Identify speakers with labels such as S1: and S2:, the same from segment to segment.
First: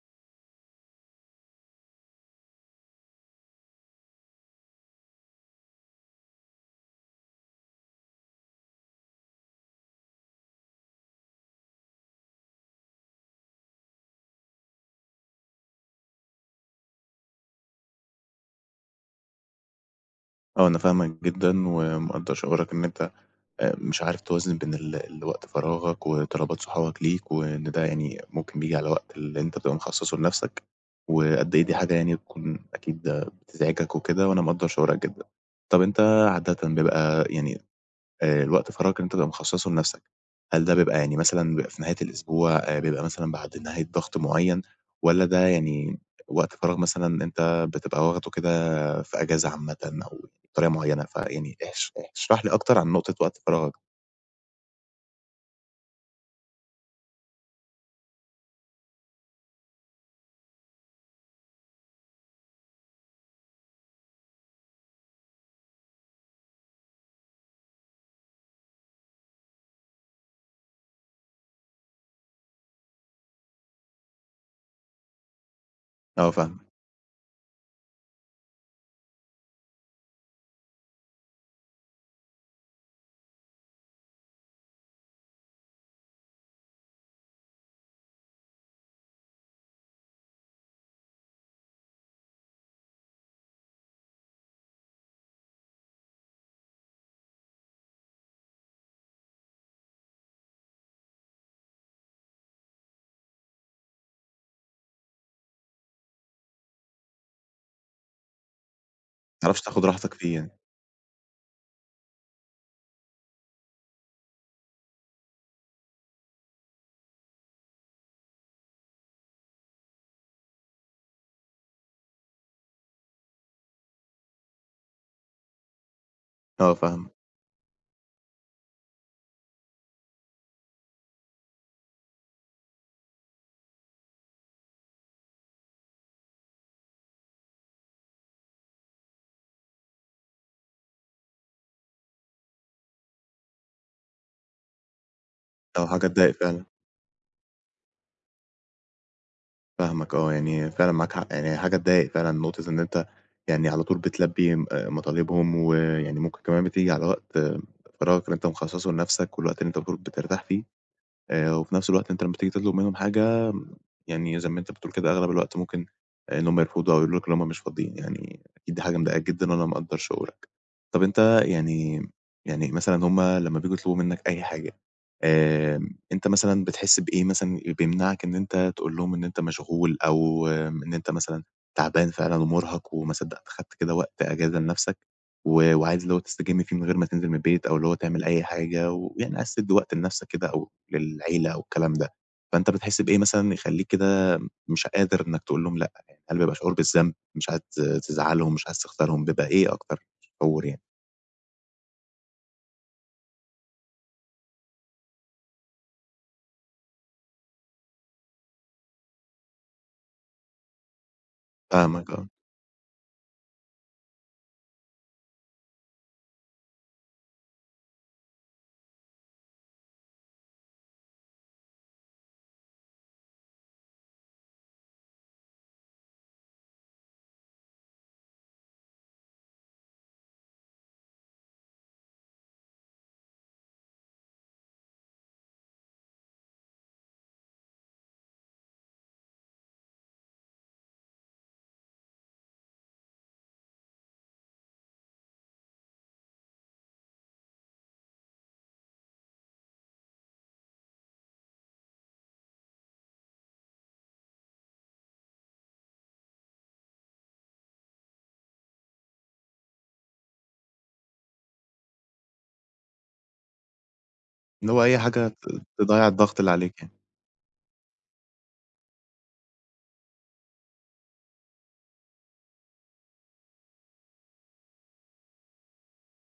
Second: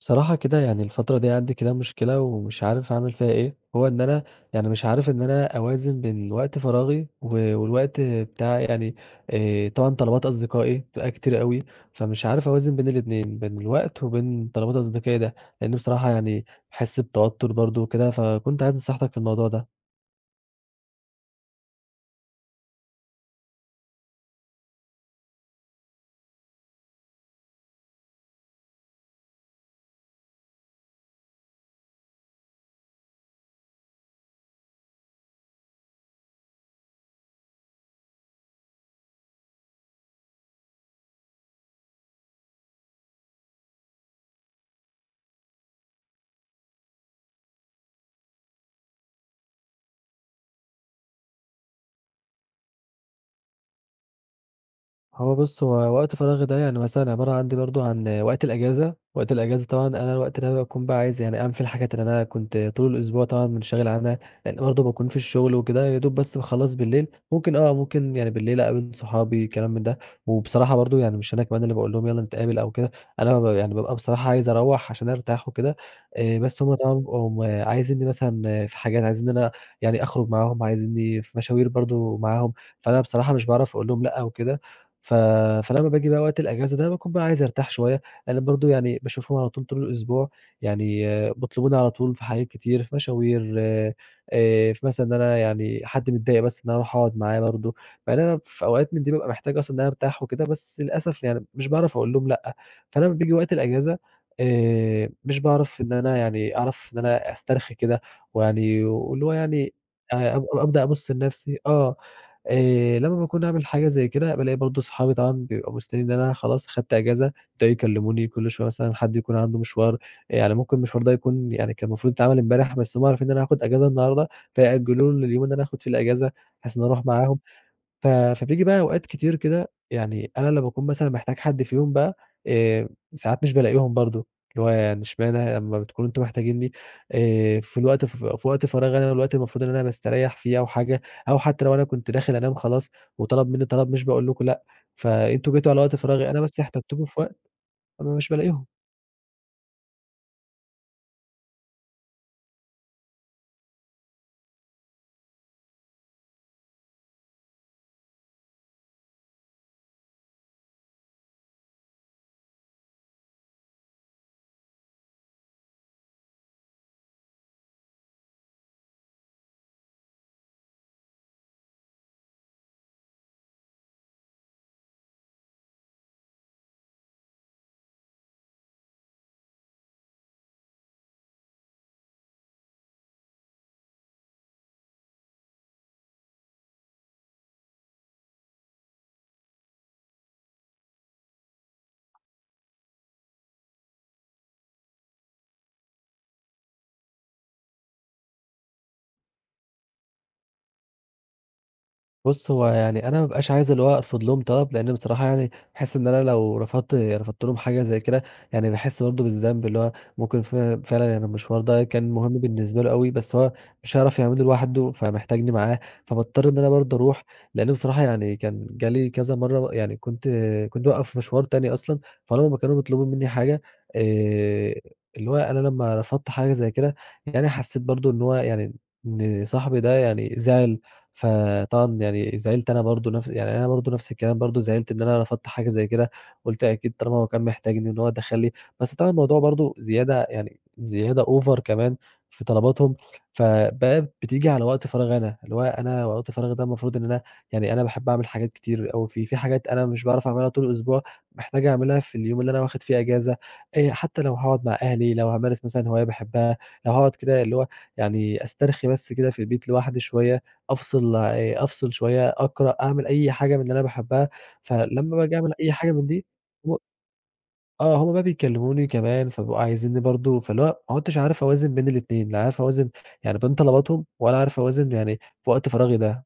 S1: بصراحة كده يعني الفترة دي عندي كده مشكلة ومش عارف اعمل فيها إيه، هو إن أنا يعني مش عارف إن أنا أوازن بين وقت فراغي و والوقت بتاعي يعني، آآ طبعًا طلبات أصدقائي بتبقى كتير أوي فمش عارف أوازن بين الإتنين، بين الوقت، وبين طلبات أصدقائي ده، لإنه بصراحة يعني باحس بتوتر برضه وكده، فكنت عايز نصحيتك في الموضوع ده؟
S2: آه أنا فاهمك جدًا ومقدّر شعورك إن أنت أ مش عارف توازن بين ال الوقت فراغك وطلبات صحابك ليك وإن ده يعني ممكن بييجي على وقت اللي أنت تبقى مخصّصه لنفسك، وقد إيه دي حاجة يعني تكون أكيد بتزعِجك وكده وأنا مقدّر شعورك جدًا. طب أنت عادةً بيبقى يعني، آآ، الوقت فراغك اللي أنت تبقى مخصّصه لنفسك هل ده بيبقى يعني مثلًا بيبقى في نهاية الأسبوع، آآ بيبقى مثلًا بعد نهاية ضغط معيّن، والّا ده يعني وقت فراغ مثلًا أنت بتبقى واخده كده في أجازة عامةً أو بطريقة معيّنة، فيعني احش احش اشرح لي أكتر عن نقطة وقت فراغك؟
S1: هو بص، هو وقت فراغي ده يعني مثلًا عبارة عندي برضه عن وقت الأجازة، وقت الأجازة طبعًا أنا الوقت ده باكون بقى عايز يعني أعمل فيه الحاجات اللي أنا كنت طول الأسبوع طبعًا مُنشغِل عنها، لإن برضه باكون في الشغل وكده ويا دوب بس باخلّص بالليل، ممكن آه، ممكن يعني بالليل اقابل صحابي كلام ده وبصراحة برضه يعني مش أنا كمان اللي باقول لهم يالّا نتقابل أو كده، أنا مب يعني بابقى بصراحة عايز اروّح عشان ارتاح وكده،
S2: آه،
S1: آآ بس
S2: فاهم
S1: هُم طبعًا بيبقم عايزنّي مثلًا في حاجات، عايزين إن أنا يعني أخرج معاهم، عايزنّي في مشاوير برضه معاهم، فأنا بصراحة مش باعرف اقول لهم لأ أو كده، ف فلما باجي بقى وقت الأجازة ده باكون بقى عايز ارتاح شويّة، لإن برضه يعني باشوفهم على طول طول الأسبوع، يعني بيطلبوني على طول في حاجات كتير، في مشاوير، آآ في مثلًا إن أنا يعني حد متضايق بس إن أنا اروح اقعُد معاه برضه، مع إن أنا في أوقات من دي بابقى محتاج أصلًا إن أنا ارتاح وكده بس للأسف يعني مش باعرف اقول لهم لأ، فأنا أما بييجي وقت الأجازة، آآ مش باعرف إن أنا يعني أعرف إن أنا أسترخي كده ويعني واللي هو
S2: ما تعرفش
S1: يعني
S2: تاخُد راحتك فيه
S1: أ أب
S2: يعني؟
S1: أبدأ أبُص لنفسي آه، آآ لما باكون عامل حاجة زي كده بالاقي برضه صحابي طبعًا بيبقوا مستنيين إن أنا خلاص، خدت أجازة، يبدأوا يكلّموني كل شويّة مثلًا حد يكون عنده مشوار، يعني ممكن المشوار ده يكون يعني كان المفروض يتعمل امبارح بس هُم عارفين إن أنا هاخُد أجازة النهارده فيأجّلوه لليوم اللي أنا هاخُد في الأجازة
S2: آه،
S1: بحيث إني اروح
S2: فاهم
S1: معاهم. ف فبييجي بقى أوقات كتير كده يعني أنا لما اكون مثلًا محتاج حد فيهم بقى، آآ، ساعات مش بالاقيهم برضه، اللي هو يعني إشمعنى ه أما بتكونوا أنتم محتاجينني، آآ في الوقت فف في وقت فراغي أنا والوقت اللي مفروض إن أنا باستريّح فيه أو حاجة أو حتى لو أنا كنت داخل انام خلاص وطلب منّي طلب مش باقول لكم لأ، فأنتم جيتوا على
S2: آه،
S1: وقت
S2: حاجة
S1: فراغي
S2: تضايق
S1: أنا، بس
S2: فعلًا.
S1: احتجتكوا في وقت أنا مش بالاقيهم.
S2: فاهمك، آه، يعني فعلًا معاك، يعني هي حاجة تضايق فعلًا، نقطة إن أنت يعني على طول بتلبي م آآ، مطالبهم، و يعني ممكن كمان بتيجي على وقت فراغك اللي أنت مخصصه لنفسك، والوقت اللي أنت بتقول بترتاح فيه، آآ، و في نفس الوقت أنت لما تيجي تطلب منهم حاجة، يعني زي ما أنت بتقول كده، أغلب الوقت ممكن آآ، إن هم يرفضوا أو يقولوا لك إن هم مش فاضيين، يعني أكيد دي حاجة مضايقاك جدًا، وأنا مقدر شعورك. طب أنت يعني يعني مثلًا هُم لما بييجوا يطلبوا منك أي حاجة، آآ، أنت مثلًا بتحس بإيه مثلًا ال بيمنعك إن أنت تقول لهم إن أنت مشغول أو إن أنت مثلًا تعبان فعلًا ومرهق وما صدقت خدت كده وقت أجازة لنفسك و وعايز اللي هو تستجم فيه من غير ما تنزل من البيت، أو اللي هو تعمل أي حاجة، ويعني عايز تدي وقت لنفسك كده أو للعيلة أو الكلام ده، فأنت بتحس بإيه مثلًا يخليك كده مش قادر إنك تقول لهم لأ؟ يعني هل بيبقى شعور بالذنب، مش عايز تز تزعلهم، مش عايز تخسرهم، بيبقى إيه أكتر شعور يعني؟
S1: بُص، هو يعني أنا ما بابقاش عايز اللي هو أرفض لهم طلب، لأن بصراحة يعني أحس إن أنا لو رفضت رفضت لهم حاجة زي كده، يعني باحس برضه بالذنب، اللي هو ممكن ف فعلًا يعني المشوار ده
S2: فاهمك،
S1: كان
S2: آه.
S1: مهم بالنسبة له أوي، بس هو مش هيعرف يعمله لوحده، فمحتاجني معاه، فباضطر إن أنا برضه أروح، لأنه بصراحة يعني كان جالي كذا مرة ب يعني، كنت كنت بابقي في مشوار تاني أصلًا، فلما ما كانوا بيطلبون مني حاجة، آآ، اللي هو أنا لما رفضت حاجة زي كده يعني، حسيت برضه إن هو يعني إن صاحبي ده يعني زعل، فطبعًا يعني زعلت أنا برضه نفس يعني أنا برضه نفس الكلام برضه، زعلت إن أنا رفضت حاجة زي كده، قُلت أكيد طالما هو كان محتاجني إن هو دخل لي، بس طبعًا الموضوع برضه زيادة يعني، زيادة OVER كمان في طلباتهم، فبقى بتيجي على وقت فراغي أنا، اللي هو أنا وقت فراغي ده المفروض إن أنا يعني أنا باحب أعمل حاجات كتير أوي فيه، في حاجات أنا مش باعرف أعملها طول الأسبوع، محتاج أعملها في اليوم اللي أنا واخد فيه إجازة، آآ، حتى لو هاقعد مع أهلي، لو هامارس مثلًا هواية باحبها، لو هاقعد كده اللي هو يعني أسترخي بس كده في البيت لوحدي شوية، أفصل يع أفصل شوية، أقرأ، أعمل أي حاجة من اللي أنا باحبها،
S2: اللي هو أي
S1: فلما
S2: حاجة
S1: باجي
S2: ت
S1: أعمل أي حاجة
S2: تضّيع
S1: من دي،
S2: الضغط اللي
S1: و
S2: عليك يعني.
S1: آه هم بقى بيكلموني كمان، فبيبقوا عايزيني برضه، فاللي هو ما عدتش عارف أوازن بين الإتنين، لا عارف أوازن يعني بين طلباتهم، ولا عارف أوازن يعني في وقت فراغي ده.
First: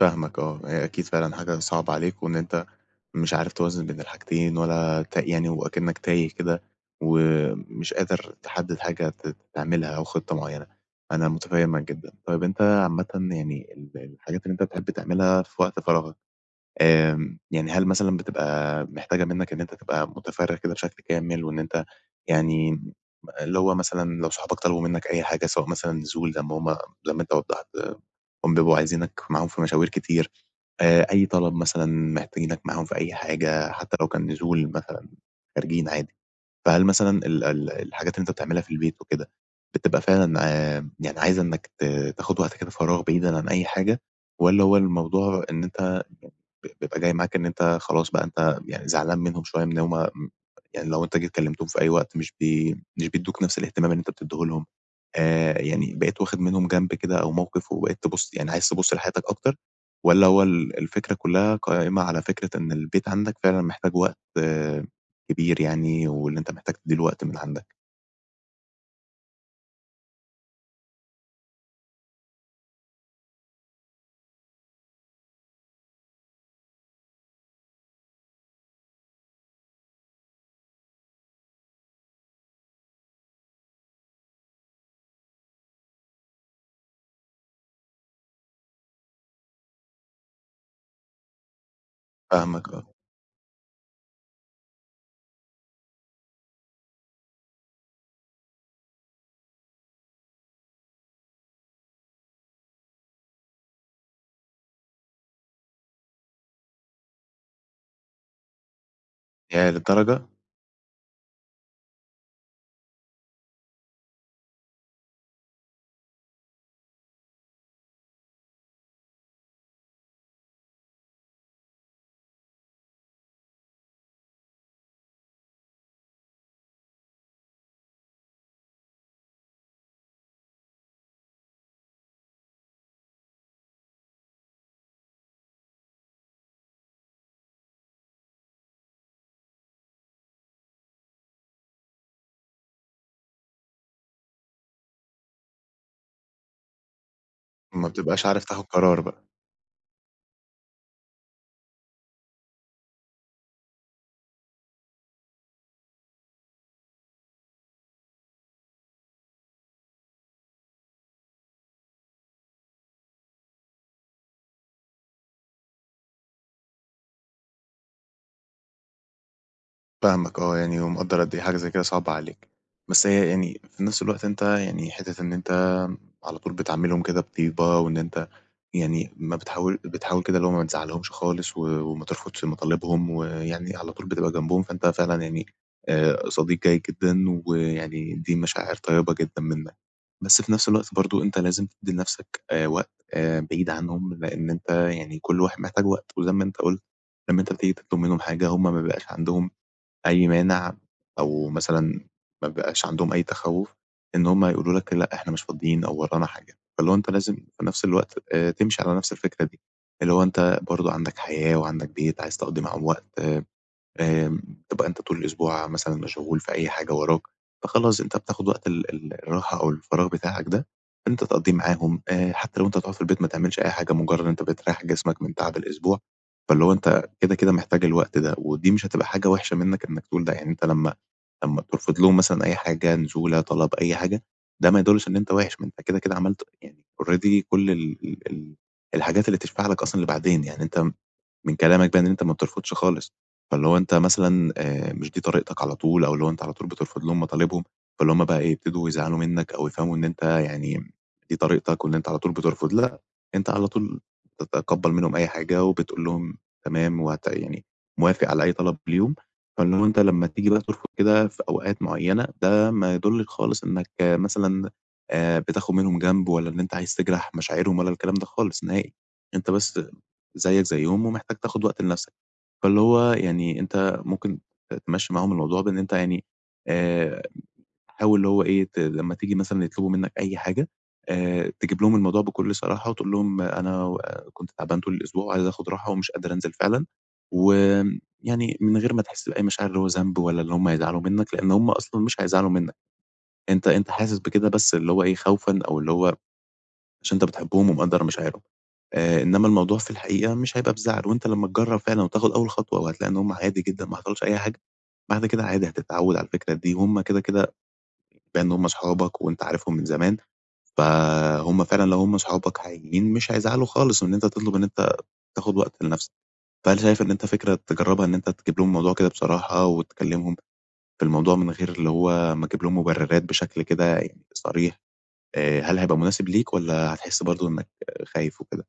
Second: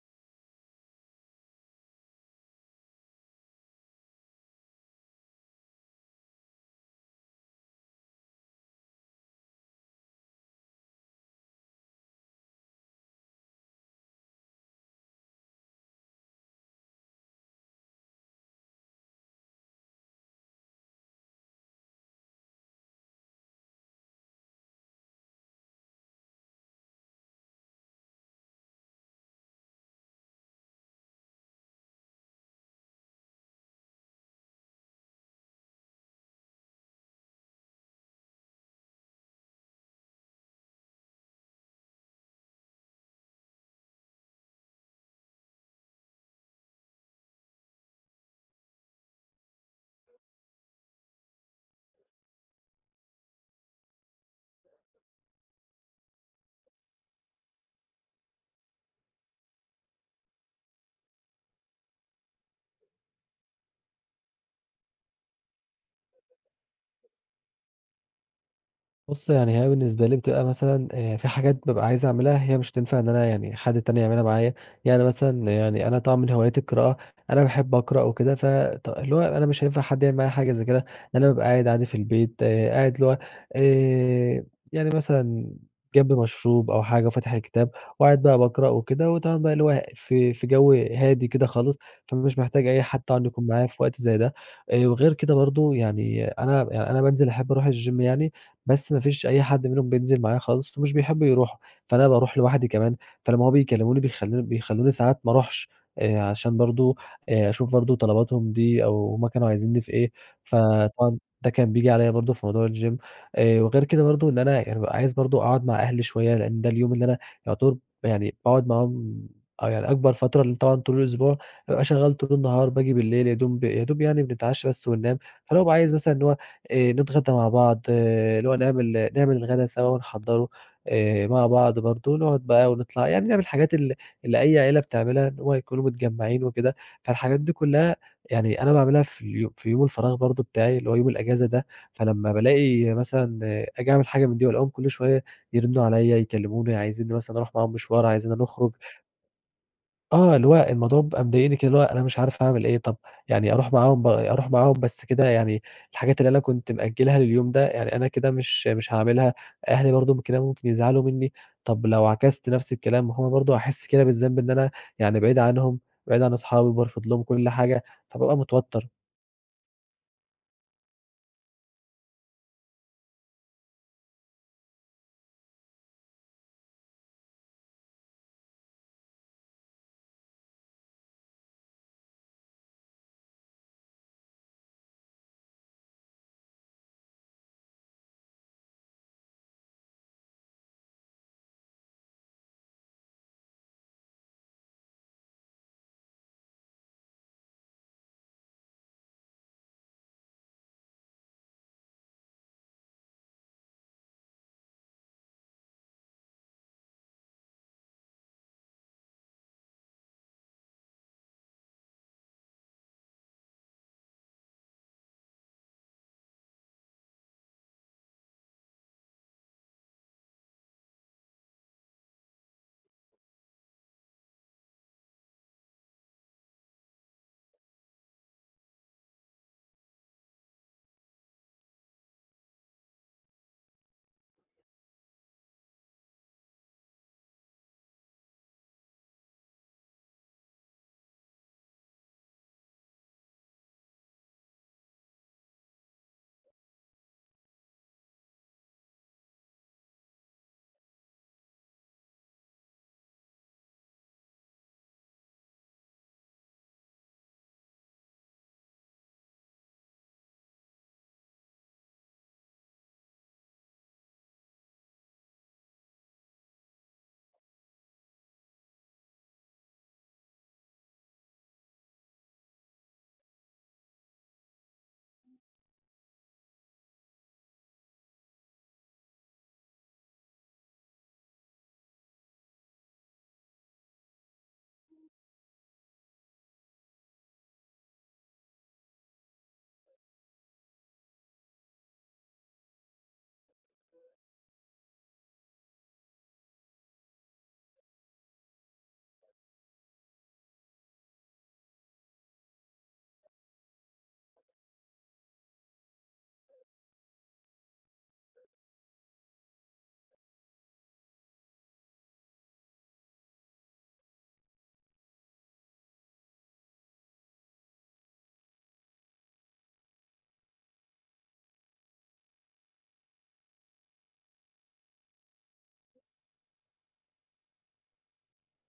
S2: فاهمك آه، هي أكيد فعلًا حاجة صعبة عليك، وإن أنت مش عارف توازن بين الحاجتين، ولا ت يعني وأكِنّك تايه كده، ومش قادر تحدد حاجة ت تعملها أو خطة معينة، أنا متفهمك جدًا. طيب أنت عامةً يعني، ال الحاجات اللي أنت بتحب تعملها في وقت فراغك، آمم، يعني هل مثلًا بتبقى محتاجة منك إن أنت تبقى متفرغ كده بشكل كامل، وإن أنت يعني م اللي هو مثلًا لو صحابك طلبوا منك أي حاجة، سواء مثلًا نزول، زي ما هُم زي ما أنت وضّحت، إنهم بيبقوا عايزينك معاهم في مشاوير كتير، آآ أي طلب مثلًا محتاجينك معاهم في أي حاجة، حتى لو كان نزول مثلًا خارجين عادي، فهل مثلًا ال ال الحاجات اللي أنت بتعملها في البيت وكده، بتبقى فعلًا ع يعني عايزة إنّك ت تاخد وقت كده فراغ بعيدًا عن أي حاجة، والّا هو الموضوع إن أنت ب بيبقى جاي معاك إن أنت خلاص بقى، أنت يعني زعلان منهم شوية، من إن هُم امم يعني لو أنت جيت كلمتهم في أي وقت، مش بي مش بيدّوك نفس الاهتمام اللي أنت بتديه لهم؟ آآ، يعني بقيت واخد منهم جنب كده أو موقف، وبقيت تبص يعني عايز تبص لحياتك أكتر، والّا هو ال الفكرة كلها قائمة على فكرة إن البيت عندك فعلًا محتاج وقت كبير يعني، وإن أنت محتاج تدِّي له وقت من عندك؟
S1: بُص يعني هي بالنسبة لي بتبقى مثلًا آآ، في حاجات بابقى عايز أعملها هي مش هتنفع إن أنا يعني حد تاني يعملها معايا. يعني مثلًا يعني أنا طبعًا من هواياتي القراءة، أنا باحب أقرأ وكده ف ط اللي هو أنا مش هينفع حد يعمل معايا حاجة زي كده، أنا بابقى قاعد عادي في البيت، قاعد اللي هو آآ، يعني مثلًا جنبي مشروب أو حاجة وفاتح الكتاب، وقاعد بقى باقرأ وكده وتمام بقى اللي هو في في جوّ هادي كده خالص، فمش محتاج
S2: فاهمك
S1: أي
S2: آه.
S1: حد طبعًا يكون معايا في وقت زي ده، آآ، وغير كده برضه يعني أنا يعني أنا بانزل أحب أروح الgym يعني، بس مافيش أي حد منهم بينزل معايا خالص فمش بيحبّوا يروحوا، فأنا باروح لوحدي كمان، فلما هُم بيكلّموني بيخلّو بيخلّوني ساعات ما أروحش آآ، عشان برضه آآ، أشوف برضه طلباتهُم دي، أو هُم كانوا
S2: ياه
S1: عايزينّي في إيه،
S2: للدرجة!
S1: فطبعًا ده كان بييجي عليّ برضه في موضوع الgym، آآ وغير كده برضه إن أنا يعني بابقى عايز برضه أقعد مع أهلي شوية، لأن ده اليوم اللي أنا يُعتبر ب يعني باقعد معاهم آه يعني أكبر فترة، لأن طبعًا طول الأسبوع بابقى شغّال طول النهار باجي بالليل يادوب يادوب يعني بنتعشّى بس وننام، فأنا بابقى عايز مثلًا اللي هو آآ نتغّدى مع بعض اللي هو نعمل نعمل الغدا سوا ونحضّره آآ، مع بعض برضه نقعد بقى ونطلع، يعني نعمل الحاجات ال اللي أي عيلة بتعملها اللي هو يكونوا متجمّعين وكده، فالحاجات دي كُلها يعني أنا باعملها في ال في يوم الفراغ برضه بتاعي اللي هو يوم الأجازة ده، فلما بالاقي مثلًا آجي أعمل حاجة من دي وألاقيهُم كل شوية يرنّوا عليّ يكلّموني، عايزينّي مثلًا أروح معاهم
S2: ما
S1: مشوار،
S2: بتبقاش
S1: عايزينّا
S2: عارف تاخد
S1: نخرج
S2: قرار بقى.
S1: آه، اللي هو الموضوع بيبقى مضايقني كده، اللي هو أنا مش عارف أعمل إيه، طب يعني أروح معاهم ب أروح معاهم بس كده يعني الحاجات اللي أنا كنت مأجلها لليوم ده يعني أنا كده مش مش هاعملها، أهلي برضه كده ممكن يزعلوا مني، طب لو عكست نفس الكلام ما هو برضه هاحس كده بالذنب إن أنا يعني بعيد عنهم، بعيد عن أصحابي وبارفض لهم كل حاجة فبابقى متوتر.
S2: فاهمك آه يعني، ومقدّر قد إيه حاجة زي كده صعبة عليك، بس هي يعني في نفس الوقت أنت يعني حتة إن أنت على طول بتعاملهم كده بطيبة، وإن أنت يعني ما بتحاول بتحاول كده اللي هو ما تزعلهمش خالص، و وما ترفضش مطالبهم ويعني على طول بتبقى جنبهم فأنت فعلًا يعني آآ، صديق جيد جدًا ويعني دي مشاعر طيبة جدًا منّك، بس في نفس الوقت برضه أنت لازم تدّي لنفسك آآ، وقت آآ بعيد عنهم لإن أنت يعني كل واحد محتاج وقت و زي ما أنت قلت، لما أنت بتيجي تطلب منهم حاجة هُم ما بيبقاش عندهم أي مانع، أو مثلًا ما بيبقاش عندهم أي تخوُّف إن هُم يقولوا لك لأ إحنا مش فاضيين أو ورانا حاجة، فاللي هو أنت لازم في نفس الوقت آآ، تمشي على نفس الفكرة دي اللي هو أنت برضه عندك حياة وعندك بيت عايز تقضّي معاهم وقت آآ آآ، تبقى أنت طول الأسبوع مثلًا مشغول في أي حاجة وراك فخلاص أنت بتاخد وقت ال ال الراحة أو الفراغ بتاعك ده أنت تقَضيه معاهم آآ، حتى لو أنت هتُقعد في البيت ما تعملش أي حاجة مجرد إن أنت بترَيّح جسمك من تعب الأسبوع، فاللي هو أنت كده كده محتاج الوقت ده، ودي مش هتبقى حاجة وحشة منّك إنّك تقول ده، يعني أنت لمّا لمّا ترفض لهم مثلًا أي حاجة نزولة طلب أي حاجة ده ما يدُلِّش إن أنت وِحِش، ما أنت كده كده عملت يعني already كل ال ال الحاجات اللي تشفع لك أصلًا لبعدين، يعني أنت من كلامك ده إن أنت ما بترفضش خالص، فاللي هو أنت مثلًا آآ، مش دي طريقتك على طول أو اللي هو أنت على طول بترفض لهم مطالبهم، فاللي هُم بقى إيه يبتدوا يزعلوا منّك أو يفهموا إن أنت يعني دي طريقتك وإن أنت على طول بترفض لأ أنت على طول تتقبل منهم أي حاجة وبتقول لهم تمام و هت يعني موافق على أي طلب ليهم، فإنه أنت لمّا تيجي ترفض كده في أوقات معينة، ده ما يدُلِّش خالص إنّك مثلًا آآ، بتاخد منهم جنب ولا إن أنت عايز تجرح مشاعرهم ولا الكلام ده خالص نهائي. أنت بس زيّك زيُّهم ومحتاج تاخد وقت لنفسك، فاللي هو يعني أنت ممكن ت تمشي معاهم الموضوع بإن أنت يعني آآ، حاول اللي هو إيه ت لما تيجي مثلًا يطلبوا منّك أي حاجة آآ، تجيب لهم الموضوع بكل صراحة وتقول لهم أنا و كنت تعبان طول الأسبوع وعايز آخد راحة ومش قادر أنزل فعلًا، وآمم يعني من غير ما تحس بأي مشاعر اللي هو ذنب ولا اللي هُم يزعلوا منّك، لأن هُم أصلًا مش هيزعلوا منّك، أنت أنت حاسس بكده بس اللي هو إيه خوفًا أو اللي هو عشان أنت بتحبهم ومقدر مشاعرهم آآ، إنّما الموضوع في الحقيقة مش هيبقى بزعل، وأنت لما تجرّب فعلًا وتاخد أول خطوة وهتلاقي إن هُم عادي جدًا ما حصلش أي حاجة، بعد كده عادي هتتعَوّد على الفكرة دي وهُم كده كده بما إن هُم أصحابك وأنت عارفهم من زمان، فهُم فعلًا لو هُم صُحابك حقيقيين مش هيزعلوا خالص إن أنت تطلب إن أنت تاخد وقت لنفسك، فهل شايف إن أنت فكرة تجربها إن أنت تجيب لهم الموضوع كده بصراحة، وتكلمهم في الموضوع من غير اللي هو ما أجيب لهم مبررات بشكل كده يعني صريح، آآ، هل هيبقى مناسب ليك؟ والّا هتحس برضه إنّك خايف وكده؟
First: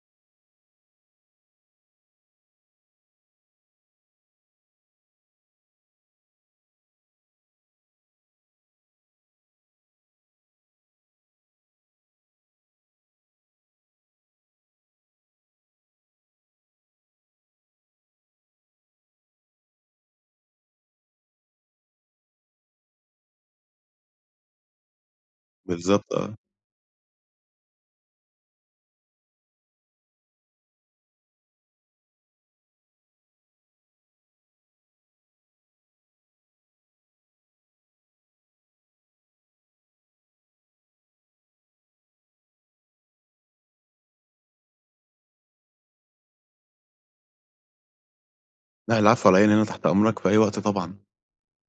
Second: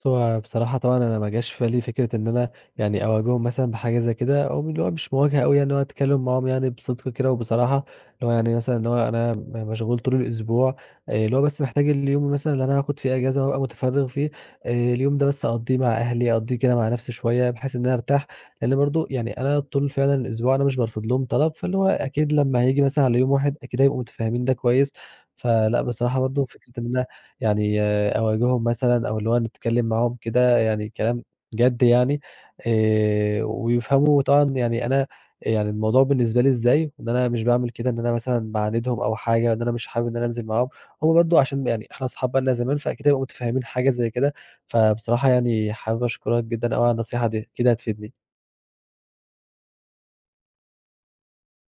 S1: بُص هو بصراحة طبعًا أنا ما جاش في بالي فكرة إن أنا يعني أواجههم مثلًا بحاجة زي كده أو م اللي هو مش مواجهة اوي اللي هو أتكلم معاهم يعني بصدق كده وبصراحة، اللي هو يعني مثلًا اللي هو أنا م مشغول طول الأسبوع اللي هو بس محتاج اليوم مثلًا اللي أنا هاخد فيه أجازة وأبقى متفرغ فيه، اليوم ده بس أقَضيه مع أهلي أقَضيه كده مع نفسي شوية بحيث إن أنا أرتاح، لأن برضه يعني أنا طول فعلًا الأسبوع أنا مش بارفض لهم طلب، فاللي هو أكيد لما هييجي مثلًا على يوم واحد أكيد هيبقوا متفهمين ده كويس، فلأ
S2: بالضبط،
S1: بصراحة
S2: آه.
S1: برضه فكرة إن أنا يعني أواجههم مثلًا أو اللي هو إنّي أتكلم معاهم كده يعني كلام جد يعني آآ، ويفهموا طبعًا يعني أنا يعني الموضوع بالنسبة لي إزاي، إن أنا مش باعمل كده إن أنا مثلًا باعاندهم أو حاجة إن أنا مش حابب إن أنا أنزل معاهم، هو برضه عشان يعني إحنا أصحاب بقالنا زمان فأكيد هيبقوا متفهمين حاجة زي كده، فبصراحة يعني حابب أشكرك جدًا اوي على النصيحة دي، أكيد هتفيدني.
S2: لأ العفو علي إيه، أنا هنا تحت أمرك في أي وقت طبعًا.